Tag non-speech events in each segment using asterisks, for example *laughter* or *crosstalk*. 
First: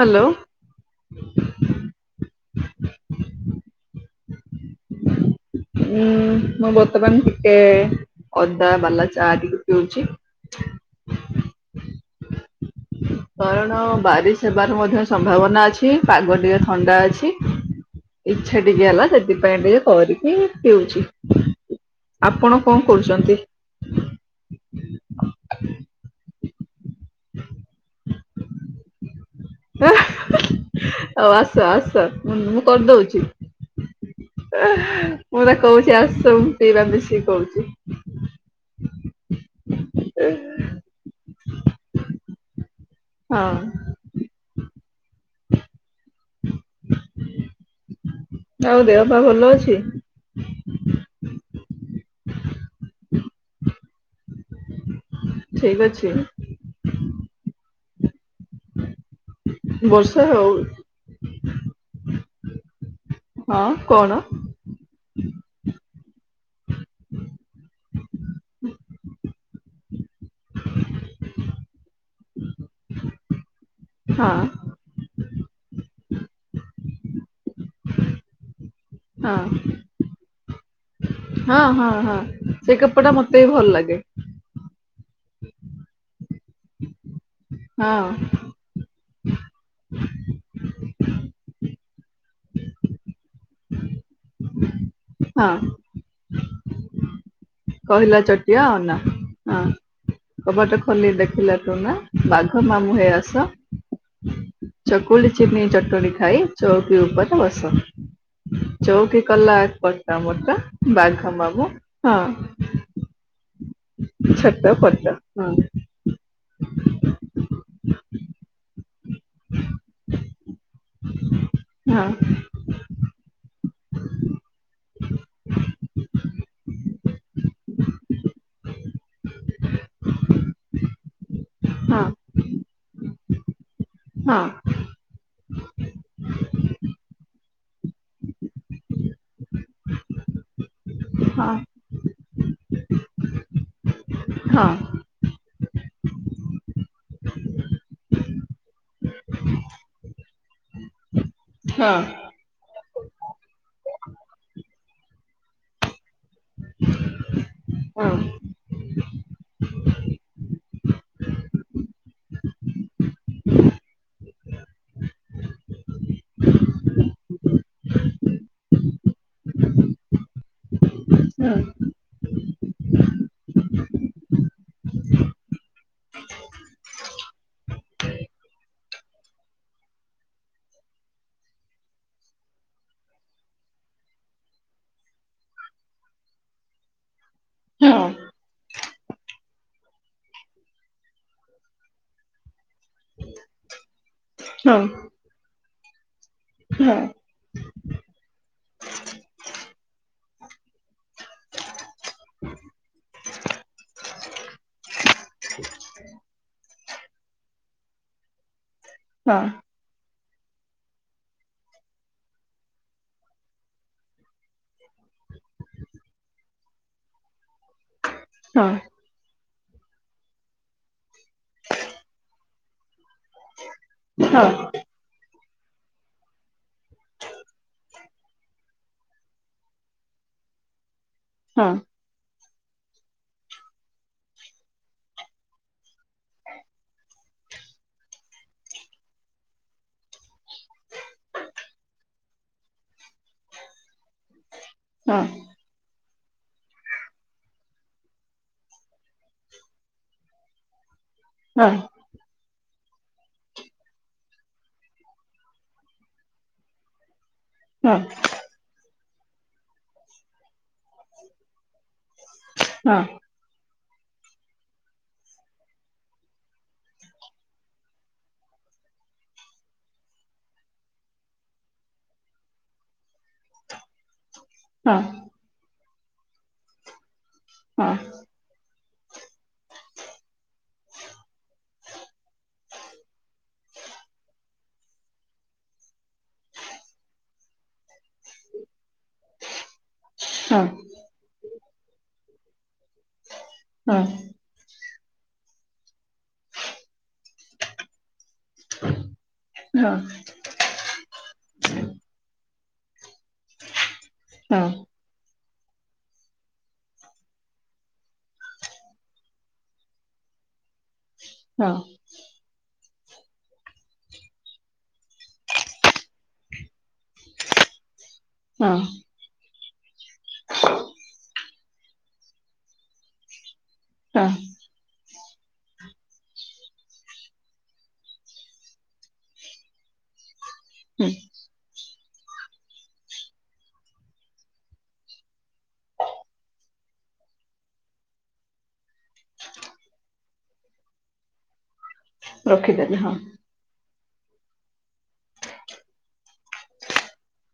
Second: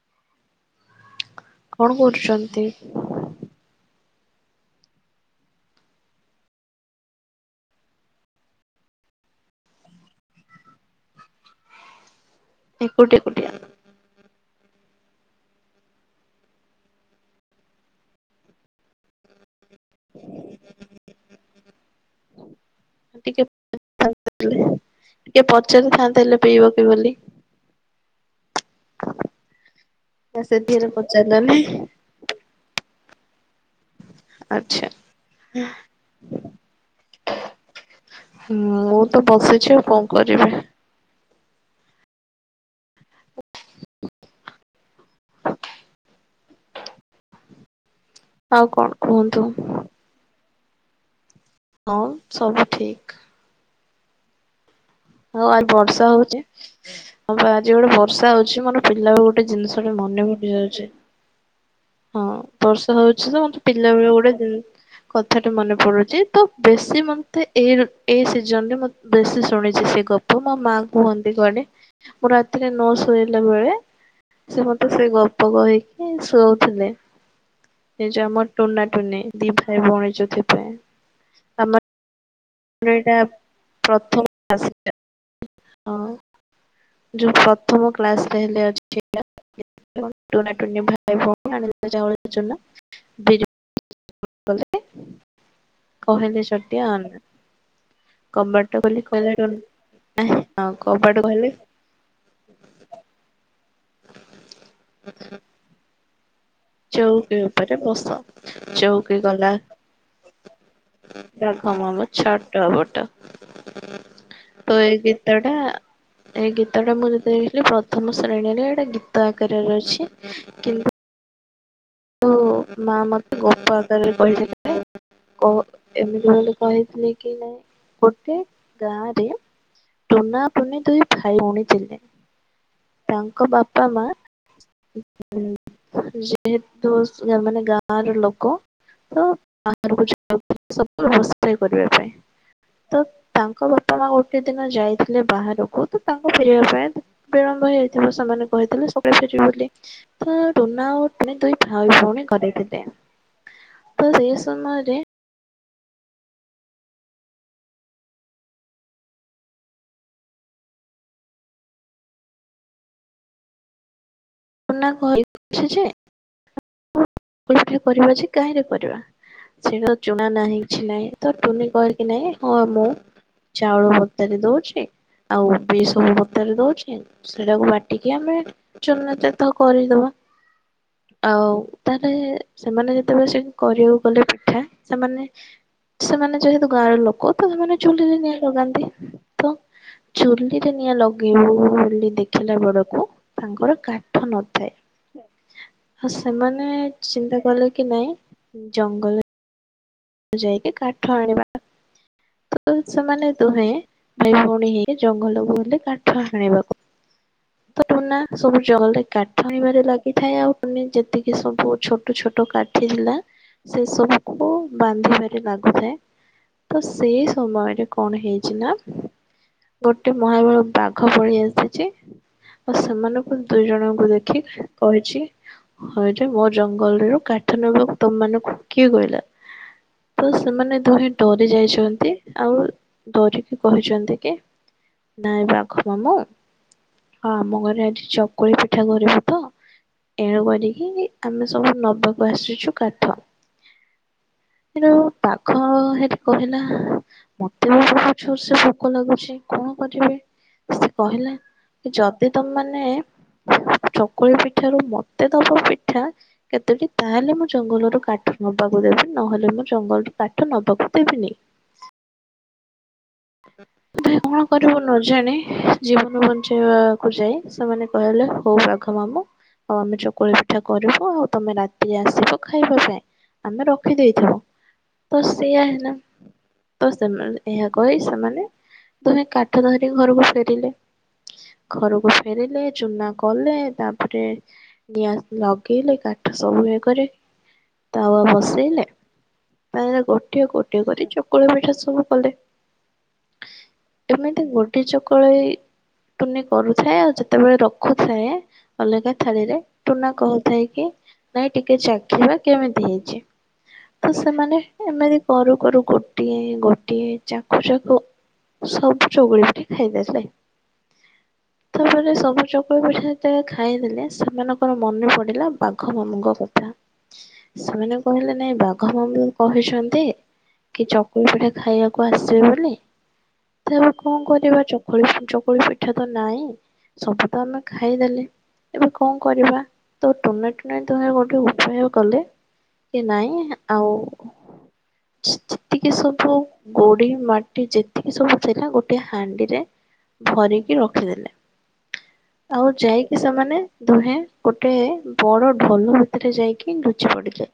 Hello. କଣ କରୁଛନ୍ତି ଉଁ ମୁଁ ବର୍ତ୍ତମାନ ଟିକେ ଅଦା ବାଲା ଚା ଆଦି ପିଉଛି। ଏକୁଟିଆ ଏକୁଟିଆ କାରଣ ବାରିଶ ହେବାର ମଧ୍ୟ ସମ୍ଭାବନା ଅଛି ପାଗ ଟିକେ ଥଣ୍ଡା ଅଛି ଇଚ୍ଛା ଟିକେ ହେଲା ସେଥିପାଇଁ ଟିକେ କରିକି ପିଉଛି। ଆପଣ କଣ କରୁଛନ୍ତି? ଟିକେ ଟିକେ ପଚାରିଥାନ୍ତେ ହେଲେ। ପିଇବ କି ବୋଲି ନା ସେଥିରେ ଆଉ ପଚାରିଲାନି ଆସ ଆସ ମୁ ମୁଁ କରିଦଉଛି। ଆଚ୍ଛା ମୁଁ ତା କହୁଛି ଆସ ମୁ ପିଇବା ମିଶିକି କହୁଛି। ମୁଁ ତ ବସିଛ। କଣ କରିବି? *inaudible* ଆଉ କଣ ଦେହ ବା କୁହନ୍ତୁ ଭଲ ଅଛି। *inaudible* ହଁ ସବୁ ଠିକ। ହଉ ଆଜି ଠିକ ବର୍ଷା ଅଛି ହଉଛି ଆ ଆଜି ଗୋଟେ। ସଉର ମୋର ପିଲା ବି ଗୋଟେ ଜିନିଷ ଟା ବର୍ଷା ମନେ ହଉ ପଡି ଯାଉଛି ହଁ ବର୍ଷା ହଉଛି ତ ହଁ ମୋତେ ପିଲା ବି କଣ? ଗୋଟେ କଥାଟ ମନେ ପଡୁଛି। ସେ ତ ବେଶୀ ମତେ ଏଇ ଏଇ ସିଜନରେେ ବେଶୀ ସେ ସେ ଗପ୍ ଗ ମାୋ ମା କୁହନ୍ତି କଣ ମୁଁ ରାତିରେ ନ ଶୋଇଲା ବେଳେ ହଁ ସେ ମତେ ସେ ଗପ କହିକି? ଶଉଥିଲେ। ନିଜ ଆମର ଟୁନା ଟୁନେ ହଁ ଦି ଭାଇ ଭଉଣୀ ଯୋଉ ଥିବେ ଆମ। ସେଇ କପଡା ଏଇଟା ମତେ ବି ଭଲ ଲାଗେ। ପ୍ରଥମ ହଁ। ଯୋଉ ପ୍ରଥମ ହଁ। କ୍ଲାସ ରେ ହେଲେ ଅଛି। ହଁ *unintelligible* *inaudible* ଅନା କହିଲା ଚଟିଆ କବାଟ ଅନା ଖୋଲି କହିଲା ହଁ। ଟୁନା କବାଟ ଖୋଲି ଦେଖିଲା ଟୁନା ବାଘ ମାମୁ ହେଇ ଆସ ଚକୁଲି ଚିଟନି ଚଟଣି ଖାଇ ଚଉକି ଉପରେ ବସ। ଚଉକି କଲା କଟ ମଟ ବାଘ ମାମୁଁ ହଁ। ଟ। ଛୋଟ ତ ଏଇ ପଟ ଗୀତ ହଁ ଟା ଏଇ ଗୀତ ଟା ମୁଁ ଯେତେବେଳେ ଥିଲି ପ୍ରଥମ ଶ୍ରେଣୀରେ ଏଇଟା ଗୀ ଦୟା କରିବାର ଅଛି କିନ୍ତୁ ହଁ। ମା ମତେ ଗପ ଆକାରରେ କହିଦେଲେ କ ଏମିତି ବୋଲି କହିଥିଲେ କି ନାଇଁ ଗୋଟେ ଗାଁରେ ଟୁନା ଟୁନି ଦୁଇ ଭାଇ ଭୋଉଣୀ ହଁ। ତାଙ୍କ ବା ହଁ। *inaudible* ମାନେ ଗାଁ ର ଲୋକ ତ ବାହାରକୁ ଯାଇପାରି ହଁ *unintelligible* କରିବା ପାଇଁ। ତ ତାଙ୍କ ବା ପା ମା ଗୋଟେ ହଁ ହଁ ଦିନ ଯାଇଥିଲେ ବାହାରକୁ କହୁ ତୁ ତାଙ୍କ ଫେରିବା ପାଇଁ ବିଳମ୍ବ ହେଇଯାଇଥିବ ସେମାନେ କହିଥିଲେ ସକାଳୁ ଫେରିବେ ବୋଲି। ତ ଟୁନା ଓ ଟୁନି ଦୁଇ ହଁ ହଁ ହଁ ହଁ ହଁ ଭାଇ ଭଉଣୀ କରେଇ ଦେଲେ । ତ ସେ ସମୟରେ ହଁ। ନା-କହିଛି ଯେ ଅପେକ୍ଷା କରିବା ଯେ କାହିଁରେ କରିବା ସେଇଟା ଚୁଣା ନାହିଁ। କିଛି ନାଇଁ ତ ଟୁନି କହିକି ନାହିଁ ହଁ ମୁଁ ଚାଉଳ ଭତାରେ ଦଉଛି ଆଉ ଓବିସବୁ ଭତାରେ ଦଉଛି ସେଟାକୁ ବାଟିକି ଆମେ ଚୁନ ତ କରିଦବା ଆଉ ତା ହେଲେ ସେମାନେ ଯେତେବେଳେ ସେ କରିବାକୁ ଗଲେ ପିଠା ସେମାନେ ସେମାନେ ଯେହେତୁ ଗାଁର ଲୋକ ତ ସେମାନେ ଚୁଲିରେ ନିଆଁ ଲଗାନ୍ତି ତ ଚୁଲିରେ ନିଆଁ ଲଗେଇବୁ ବୋଲି ଦେଖିଲା ବେଳକୁ ତାଙ୍କର କା ହଁ। *unintelligible* ସେମାନେ ଚିନ୍ତା କଲେ କି ନାଇଁ ଜଙ୍ଗଲ ଯାଇକି କାଠ ଆଣିବା ତ ସେମାନେ ଦୁହେଁ ଭାଇ ଭଉଣୀ ହେଇକି ଜଙ୍ଗଲକୁ ଗଲେ କାଠ ହାଣିବାକୁ ତ ଟୁନା ସବୁ ଜଙ୍ଗଲ ରେ କାଠ ହାଣିବାରେ ଲା ହୋଇ ଥାଏ ଆଉ କୁନି ଯେତିକି ସବୁ ଛୋଟ ଛୋଟ କାଠି ଥିଲା ସେ ସବୁକୁୁ ବାନ୍ଧିବାରେ ଲାଗୁଥାଏ ତ ସେଇ ସମୟରେ କଣ ହେଇଛି ନା ଗୋଟେ ମହାବଳ ବାଘ ପଳି ଆସିଛି ଆଉ ସେମାନଙ୍କୁ। ଦୁଇ ଜଣଙ୍କୁ ହଁ ହଁ ହଁ ହଁ ଦେଖି ହଁ କହିଛି ହଇ ରେ ମୋ ଜଙ୍ଗଲ ରୁ କାଠ ନବା କୁ ତମ ମାନଙ୍କୁ କିଏ କହିଲା? ତ ସେମାନେ ଦୁହେଁ ଡରି ହଁ ଯାଇଛନ୍ତି। ଆଉ ଡରିକି କହିଛନ୍ତି କି ନାଇଁ ବାଘ ମାମୁଁ ହ ଆମ ଘରେ ଆଜି ଚକୁଳି ପିଠା କରିବୁ ତ ଏଣୁ କରିକି ଆମେ ସବୁ ନବାକୁ ଆସିଛୁ କାଠ। ପାଘ ହେଇ କହିଲା ମତେ ବି ବହୁତ ଜୋର ସେ ଭୋକ ଲାଗୁଛି କଣ କରିବି? କହିଲା ଯଦି ତ ମାନେ ଚକୁଳି ପିଠା ରୁ ମତେ ଦବ ପିଠା କେତୋଟି ତାହେଲେ ମୁ ଜଙ୍ଗଲରୁ କାଠ ନବାକୁ ଦେବି। ନହେଲେ ମୁଁ ଜଙ୍ଗଲରୁ କାଠ ନବାକୁ ଦେବିନି? ହଁ। ତ କଣ କରିବୁ ନଜାଣେ ଜୀବନ ବଞ୍ଚେଇବାକୁ ଯାଇ ସେମାନେ କହିଲ ହଉ ବାଘ ମାମୁ ଆଉ ଆମେ ଚକୁଳି ପିଠା କରିବୁ ଆଉ ତମେ ରାତିରେ ଆସିବ ଖାଇବା ପାଇଁ ଆମେ ରଖି ଦେଇଥିବୁ। ତ ସେ ଆ ହେ ଲା। ତ ସେମାନେ କହି ସେମାନେ ଦୁହେଁ କାଠ ଧରି ଘରକୁ ଫେରିଲେ ଘରକୁ ଫେରିଲେ ଚୁନା କଲେ ତାପରେ ନିଆ ଲଗେଇଲେ କାଠ ସବୁ ରେ ତାୱଆ ବସେଇଲେ ତା ଗୋଟିଏ ଗୋଟିଏ କରି ଚକୁଳି ପିଠା ସବୁ କଲେ । ଏମିତି ଗୋଟେ ଚକୁଳାଇ ଟୁନି କରୁଥାଏ ଆଉ ଯେତେବେଳେ ରଖୁଥାଏ ଅଲଗା ଥାଳିରେ ହଁ ହଁ ଟୁନା କହୁଥାଏ କି ନାଇଁ ଟିକେ ଚାଖିବା କେମିତି ହେଇଛି ତ ସେମାନେ ହଁ ଏମିତି କରୁ କରୁ ଗୋଟିଏ ଗୋଟିଏ ଚାଖୁ ଚାକୁ ସବୁ ଚଗୁଳି ପିଠା ଖାଇଦେଲେ। ହଁ ତାପରେ ସବୁ ଚକୁଳି ପିଠା ତେବେଳେ ଖାଇଦେଲେ ସେମାନଙ୍କର ମନେ ପଡିଲା ବାଘ ମାମୁଙ୍କ କଥା ସେମାନେ କହିଲେ ନାଇଁ ହଁ ବାଘ ମାମୁ କହିଛନ୍ତି କି ଚକୁଳି ପିଠା ଖାଇବାକୁ। କୁ ଆସିବେ ବୋଲି ତ ଏବେ କଣ ହଁ କରିବା ଚକୁଳି ଚକୁଳି ପିଠା ତ ନାଇଁ ସବୁ ତ ଆମେ ଖାଇଦେଲେ ଏବେ କଣ କରିବା ତ ଟୁନା ଟୁନେ ଦୁହଁ ହୁଁ ତ ଗୋଟେ ଉପାୟ କଲେ କି ନାଇଁ ଆଉ ଯେତିକି ସବୁ ଗୋଡି ମାଟି ଯେତିକି ସବୁ ଥିଲା ଗୋଟେ ହାଣ୍ଡିରେ ଭରିକି ରଖିଦେଲେ। ଆଉ ରଖିଦେଲି ହଁ ଯାଇକି ସେମାନେ ଦୁହେଁ ଗୋଟେ ବଡ ଢୋଲ ଭିତରେ ଯାଇକି ଲୁଚି ପଡିଲେ।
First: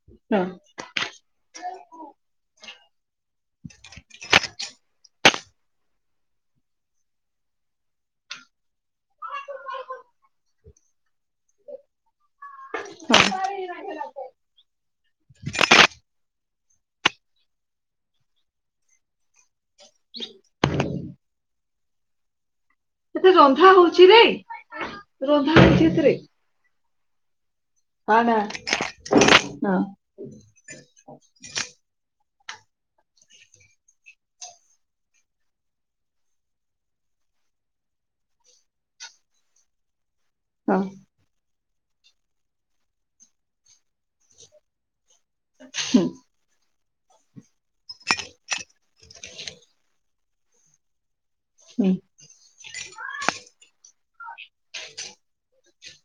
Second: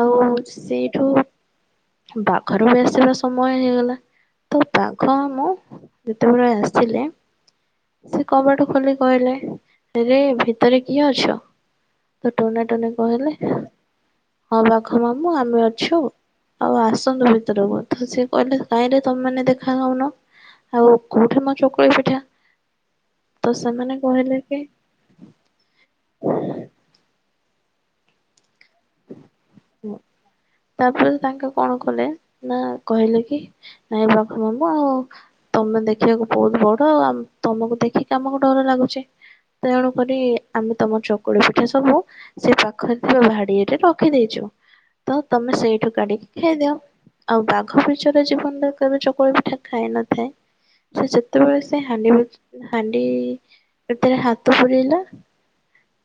ଆଉ ହଁ ସେଇଠୁ ବାଙ୍ଘର ମେସ ସେଟା ସମୟ ହେଇଗଲା ତ ବାଘ ମାମୁଁ ଯେତେବେଳେ ଆସିଲେ ସେ କବାଟ ଖୋଲି କହିଲେରେ ଭିତରେ କିଏ ଅଛ ତ ଟୁନା ଟୁନି କହିଲେ ହଁ। ହଁ ବାଘ ମାମୁଁ ଆମେ ଅଛୁ ଆଉ ଆସନ୍ତୁ ଭିତରକୁ। ତ ସେ କହିଲେ କାଇଁଲେ ତମେ ଦେଖା ହଉନ ଆଉ କୋଉଠି ମୋ ଚକୁଳି ପିଠା? ତ ରନ୍ଧା ସେମାନେ ହଉଛି କହିଲେ କି ରନ୍ଧା ହେଇଛି ସେଥିରେ। ହମା। ତାପରେ ତାଙ୍କ କଣ କଲେ? ନା କହିଲେ କି ନାଇଁ *unintelligible* ଆଉ ତମେ ଦେଖିବାକୁ ବହୁତ ବଡ ଆଉ ତମକୁ ଦେଖିକି ଆାମକୁ ଡର ଲାଗୁଛି ତେଣୁ *unintelligible* ଆମେ ହଁ ତମ ଚକ ଏଥି ସବୁ ସେ ପାଖରେ ଥିବା ଭାଡିରେ। ରଖିଦେଇଚୁ। ତ ତମେ ସେଇଠୁ ହୁଁ କାଢିକି ଖାଇଦିଅ। ଆଉ ବାଘ ବିଚରା ଜୀବନରେ କେବେ ଚକୁଳି ପିଠା ଖାଇ ନଥାଏ ସେ ଯୋ *unintelligible* ସେ ହୁଁ ହାଣ୍ଡି ହାଣ୍ଡି *unintelligible* *unintelligible*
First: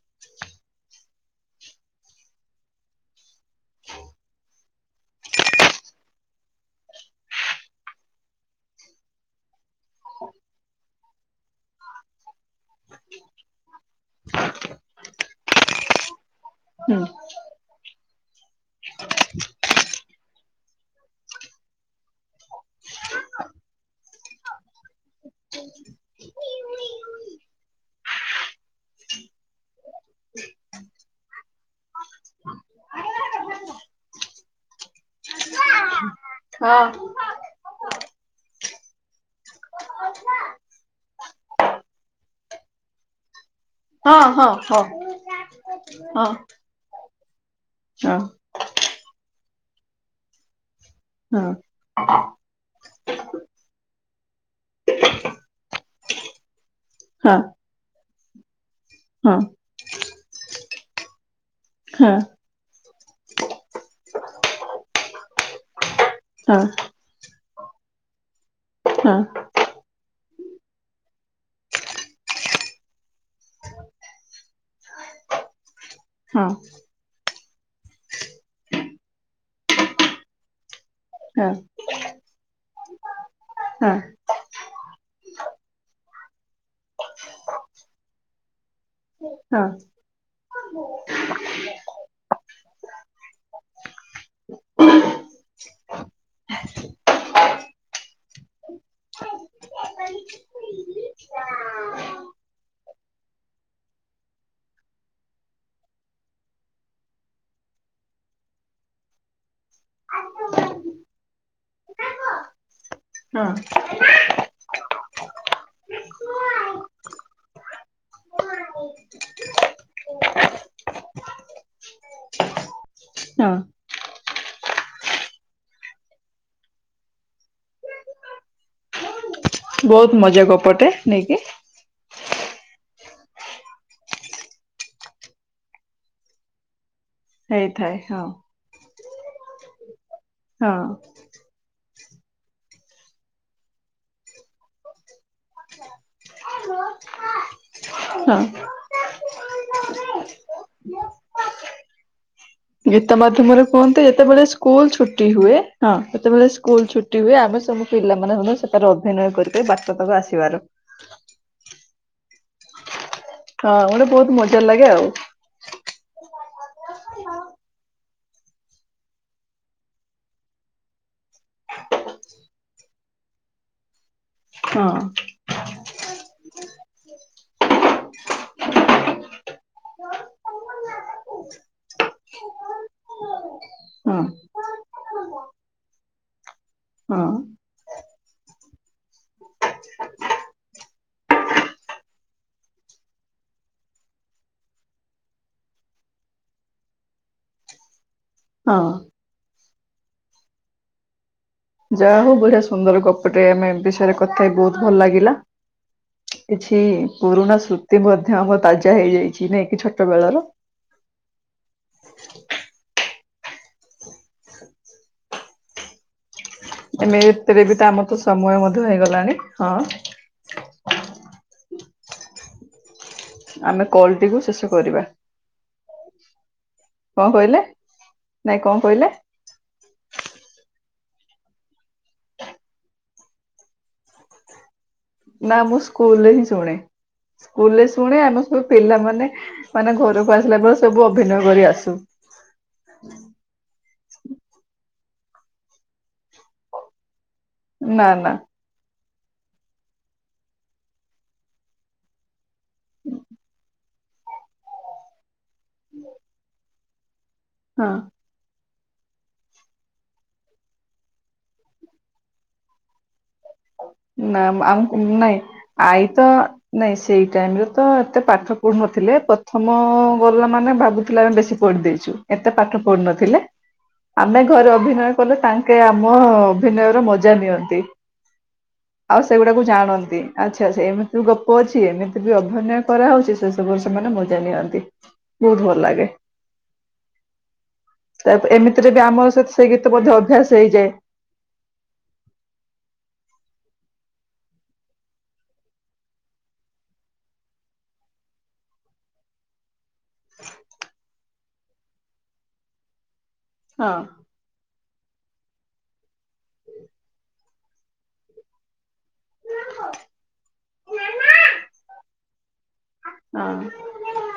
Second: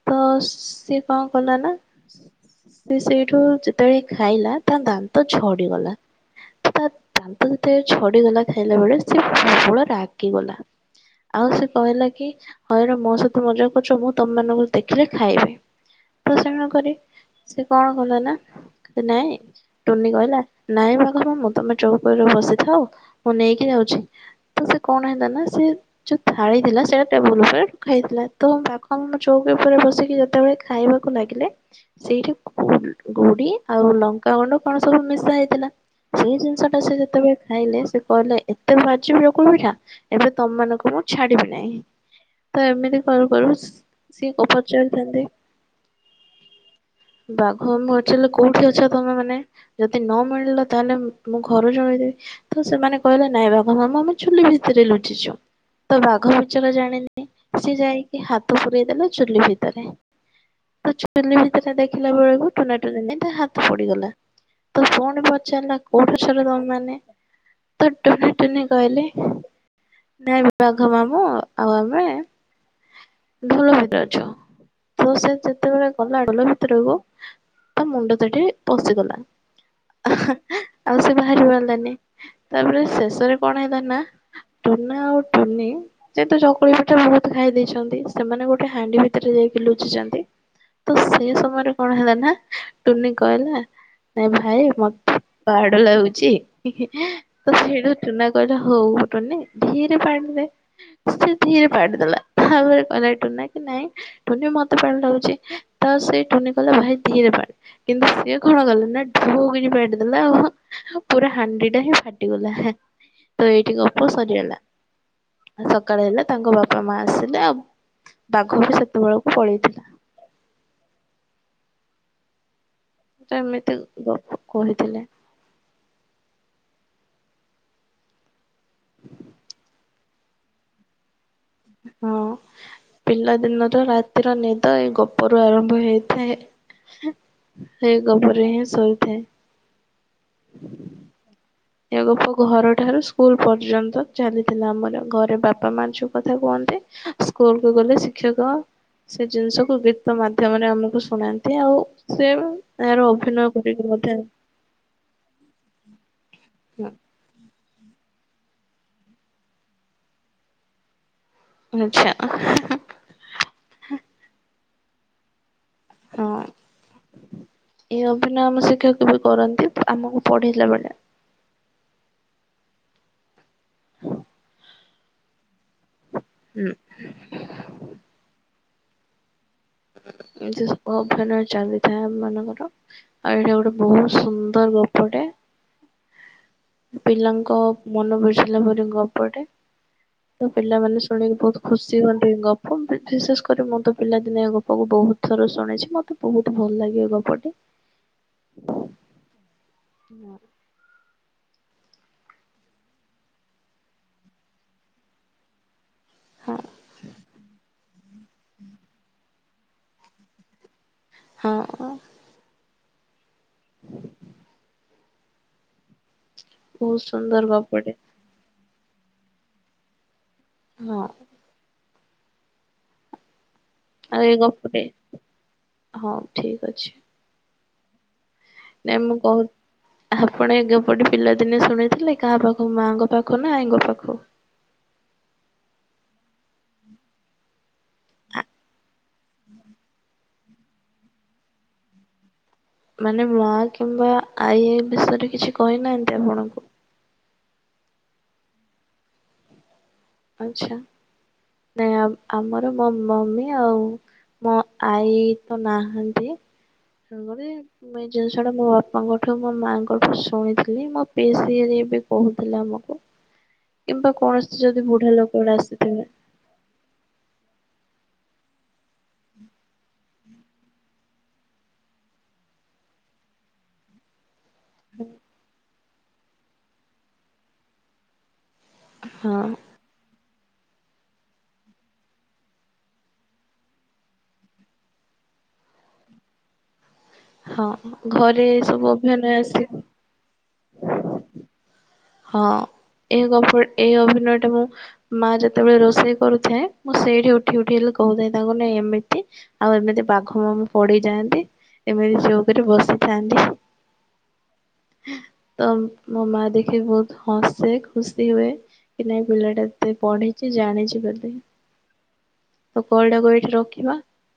ତ ସିଏ କଣ କଲା ନା? ସେ ସେଇଠୁ ଯେତେବେଳେ ଖାଇଲା ତା ଦାନ୍ତ ଝଡିଗଲା । ତା ଦାନ୍ତ ଯେତେବେଳେ ଝଡିଗଲା ଖାଇଲା ବେଳେ ସେ ପ୍ରବଳ ରାଗିଗଲା। ଆଉ ସେ କହିଲା କି ହଇର ମୋ ସହିତ ମଜା କରୁଛ ମୁଁ ତମମାନଙ୍କୁ ଦେଖିଲେ ଖାଇବି। ପ୍ରସାରଣ କରେ ହୁଁ ସେ କଣ କଲା ନା ନାଇଁ ଟୁନି କହିଲା ନାଇଁ ବାଘ ମାମୁଁ ତମେ ଚଉପରେ ବସିଥାଅ ମୁଁ ନେଇକି ଯାଉଛି ତ ସେ କଣ ହେଲା ନା ସେ ଯୋଉ ଥାଳି ଥିଲା ସେଟା ଟେବୁଲ ଉପରେ ରଖା ହେଇଥିଲା ତ ବାଘମାମୁଁ ଚୋ କି ଉପରେ ବସିକି ଯେତେବେଳେ ଖାଇବାକୁ ଲାଗିଲେ ସେଇଠି ଗୋଡି ଆଉ ଲଙ୍କା ଗୁଣ୍ଡ କଣ ସବୁ ମିଶା ହେଇଥିଲା। ସେ ଜିନିଷ ଟା ହଁ ସେ ଯେତେବେଳେ ଖାଇଲେ ସେ କହିଲେ ଏତେ ବାଜ୍ୟ ଚକୁଳି ପିଠା ଏବେ ତମମାନଙ୍କୁ ମୁଁ ଛାଡିବି ନାହିଁ ତ ଏମିତି କରୁ କରୁ ସ୍ ହଁ ହଁ ହଁ ହଁ। ବା *unintelligible* କୋଉଠି ଅଛ? ତମେ ମାନେ ଯଦି ନ ମିଳିଲ? ତାହେଲେ ମୁଁ ଘରୁ ଜଣେଇଦେବି ତ ସେମାନେ କହିଲେ ନାଇଁ ବାଘ ମାମୁଁ ଆମେ ଚୁଲି ଭିତରେ ଲୁଚିଚୁ ତ ବାଘ ମା ସେଟା ଜାଣିନି ହଁ ସେ ଯାଇ ଏ ହାତ ଫୁ ଦେଲେ ହଁ ହଁ ହଁ ହଁ। ହଁ ହଁ ଚୁଲି ହଁ ଭିତରେ। ତଛୁ ପେଲିଲେ ଅଇଛା ଦେଖିଲା ହଁ ବେଳକୁ ଟୁନା *unintelligible* ତା ହାତ ପୋଡ଼ିଗଲା ତ ପୁଣି ପଚାରିଲା କୋଉଠି ଅଛ କି ତମ ମାନେ? ତ *unintelligible* ତିନି କହିଲେ ହଁ ନାଇଁ ବାଘ ମାମୁଁ ଆଉ ଆମେ। ଢୋଲ ଭିତରେ ଅଛ ତ ସେ ଯେତେବେଳେ ଗଲା ଢୋଲ ଭିତରକୁ ତା ମୁଣ୍ଡ ତାଠି ପଶିଗଲା ଆହା ହାଁ ଆଉ ସେ ବାହାରି ପାରିଲାନି। ତାପରେ ଶେଷରେ କଣ ହେଲା ହଁ ନା ଟୁନା ଆଉ ଟୁନି ସେତ ଚକୁଳି ପିଠା ବହୁତ ଖାଇ ଦେଇଛନ୍ତି ସେମାନେ ଗୋଟେ ହାଣ୍ଡି ଭିତରେ ଯାଇକି ଲୁଚିଚନ୍ତି ତ ସେ ସମୟରେ କଣ ହେଲା ନା ଟୁନି କହିଲା ନା ଭାଇ ମତେ ପାଡ଼ ଲାଗୁଚି ଇ ହିଁ ଏଁ ତ ସେଇଠୁ ଟୁନା କହିଲା ହଉ ଟୁନି ଧୀରେ ପାଡି ଦେ ସେ ଧୀରେ ପାଡି ଦେଲା ତାପରେ କହିଲା ଟୁନା କି ନାଇଁ ଟୁନି ମତେ ପାଡ ଲାଗୁଚି ତ ସେ ଟୁନି କହିଲା ଭାଇ ଧୀରେ ପାଡ କିନ୍ତୁ ସିଏ କଣ କଲା ନା ଢ଼ୋ କିନି ପାଡି ଦେଲା ଆଉ ପୁରା ହାଣ୍ଡି ଟା ହିଁ ଫାଟିଗଲା ହାଁ ତ ହଁ ଏଇଠି ଗପ ସରିଗଲା ସକାଳ ହେଲା ତାଙ୍କ ବାପା ମା ଆସିଲେ ଆଉ। ବାଘ ବି ସେତେବେଳକୁ ପଳେଇଥିଲା। ତ ହଁ। ଏମିତି ଗପ କହିଥିଲେ। ବହୁତ ମଜା ଗପଟେ ନେଇକି ହଁ ପିଲାଦିନର ରାତିର ନିଦ ଏଇ ଗପରୁ ଆରମ୍ଭ ହେଇଥାଏ। ହେଇଥାଏ ହେଇ ହଁ ଗପରେ ହିଁ ଶୋଇଥାଏ। ହଁ। ଏପ ଘର ଠାରୁ ସ୍କୁଲ ପର୍ଯ୍ୟନ୍ତ ଚାଲିଥିଲା ଆମର ଘରେ ବାପା ମା ଛୁ କଥା କୁହନ୍ତି ସ୍କୁଲ ଗଲେ ହଁ। ଶିକ୍ଷକ ସେ ଜିନିଷକୁୁ ଗୀତ ମାଧ୍ୟମରେ ଆମକୁ ଶୁଣାନ୍ତି ଆଉ ସେ ଏହାର ଗୀତ ଅଭିନୟ ମାଧ୍ୟମରେ କରିକି କୁହନ୍ତି ମଧ୍ୟ ଆଚ୍ଛା ଯେତେବେଳେ ସ୍କୁଲ ଛୁଟି ହୁଏ ହଁ। ଯେତେବେଳେ ସ୍କୁଲ ଛୁଟି ହୁଏ ଆମେ ସମସ୍ତେ ପିଲାମାନୋନ ମଧ୍ୟ ସେଠାରେ ଅଭିନୟ କରିିକ ବାସ ତାକୁ ଆସିବାର ଆଛା। ହଁ ହଟେ ବହୁତ ମଜ ଦେର ଲାଗେ ଆଉ। ହଁ ଏଇ ଅଭିନ ଆମ ଶିକ୍ଷକ ବି କରନ୍ତି ଆମକୁ ପଢେଇଲା ବେଳେ ହଁ ହୁଁ। ଏତିବୁ ଅଭନୟ ଚାଲିଥାଏ ଆମମାନଙ୍କର ଆଉ ଏଇଟା ଗୋଟେ ହଁ ବହୁତ ସୁନ୍ଦର ଗପଟେ। ହଁ। ପିଲାଙ୍କ ମନ ବୁସିଲା ପରି ଗପଟେ ତ ପିଲାମାନୋନ ଶୁଣିକି ବହୁତ ଖୁସି ହୁଅନ୍ତି ଏ ଗପ ବିଶେଷ କରି ମୁଁ ତ ପିଲାଦିନେ ଗ ମୂଁ ବହୁତ ଥର ଶୁଣିଛି ମତେ ବହୁତ ଭଲ ଲାଗେ ଏ ଗପଟି ହଁ ହଁ। ଯାହା ହଉ ବଢିଆ ସୁନ୍ଦର ଗପଟେ ଆମେ ବିଷୟରେ କଥା ହେ ବହୁତ ଭଲ ଲାଗିଲା। ହଁ କିଛି ପୁରୁଣା ସୃ ସୃତି ମଧ୍ୟ ଆମ ତାଜା ହେଇଯାଇଛି ନାଇଁ କି ଛୋଟ ବେଳର ହଁ। *inaudible* ବହୁତ ଏମେ ସୁନ୍ଦର ଏଥିରେ ବି ତ ଗପଟେ ଆମର ତ ସମୟ ମଧ୍ୟ ହେଇଗଲାଣି ହଁ। ହଁ। ଆମେ କଲ ଆଉ ଏଇ ଟିକୁ ଶେଷ ଗପଟେ କରିବା। ହଁ ଠିକ୍। କଣ କହିଲେ? ନାଇଁ କଣ ନାଇ କହିଲେ ମୁଁ କହୁ ଆପଣ ଏ ଯୋଉ ଗୋଟେ ପିଲାଦିନେ ଶୁଣିଥିଲେ କାହା ପାଖ ମାଆଙ୍କ ପାଖକୁ ନା ଆଇଙ୍କ ପାଖ ନା ମୁଁ ସ୍କୁଲରେ ହିଁ ଶୁଣେ ସ୍କୁଲରେ ଶୁଣେ ଆମେ ସବୁ ପିଲାମାନେ ମାନେ ମାନେ ଘରକୁ ଆସିଲା ପରେ ସବୁ ଅଭିନୟ କରି ଆସୁ। ମାନେ ମାଲଖୀ କିମ୍ବା ଆଇଆଇ ବିଷୟରେ କିଛି କହିନାହାନ୍ତି ଆପଣଙ୍କୁ। ନା ନା। ଆଚ୍ଛା ନାଇଁ ଆମ୍ ଆମର ମୋ ମମି ଆଉ ମୋ ଆଈଇ। ତ ନାହାନ୍ତି। ସାଙ୍ଗ ବି ହଁ ମୁଁ ଏଇ ଜିନିଷଟା ମୋ ବାପାଙ୍କଠୁ ମୋ ମାଆଙ୍କଠୁ ଶୁଣିଥିଲି ମୋ ପିଇସୀଇ ବି କହୁଥିଲା ମତେ କିମ୍ବା ନା କୌଣସି ଯଦି। ଆମକୁ ବୁଢା ନାଇଁ ଲୋକଗୁଡା ଆସିଥିବେ ଆଇ ତ ନାଇଁ ସେଇ ଟାଇମରେ ସେତଅ ଏତେ ପାଠ ପଢୁନଥିଲେ ପ୍ରଥମଅ ଗଲା ମାନେ ଭାବୁଥିଲେ ଆମେ ବେଶୀ ପଢି ଦେଇଛୁ ଏତେ ପାଠ ପଢୁନଥିଲେ ଆମେ ଘରେ ଅଭିନୟ କଲେ ତାଙ୍କେ ଆମ୍ ମଅ ଅଭିନୟ ର ମଜା ନିଅନ୍ତି। ଆଉ ହଁ। ସେଗୁଡାକୁ ଜାଣନ୍ତି। ଆଚ୍ଛା ଆଛା ଏମିତି ବି ଗପ ଅଛି ଏମିତି ବି ଅଭିନୟ କରାହଉଚି ସେ ସବୁରଅ ସେମାନେ ମଜା ନିଅନ୍ତି ବହୁତ ଭଲ ଲାଗେ। ହଁ ଘରେ ଏ ସବୁ ତାପ୍-ଏମିତିରେ ବି ଆମର ଅଭିନୟ ସହିତ ଆସି ସେଇ ଗୀତ ମଧ୍ୟ୍ୟ ଅଭ୍ୟାସ ହେଇଯାଏ। ହଁ *unintelligible* ଏଇ ଅଭିନୟଟା ମୁଁ ମା ଯେତେବେଳେ ରୋଷେଇ କରୁଥାଏ ମୁଁ ସେଇଠି ଉଠି ଉଠି ହେଲେ କହୁଥାଏ ତାଙ୍କୁ ନାଇ ଏମିତି ଆଉ ଏମିତି ବାଘ ମାମୁଁ ପଡିଯାଆନ୍ତି ଏମିତି ଚୌକି କରି ବସିଥାନ୍ତି। ହଁ। ତ ମୋ ମା ଦେଖ୍ ସେ ବହୁତ୍ ହସେ ଖୁସି ହୁଏ। କି ନାଇଁ ପିଲାଟା ଏତେ ପଢିଚି ଜାଣିଛି ବୋଧେ ତ କଲ୍ ଟାକୁ ଏଇଠି ରଖିବା। ହଁ।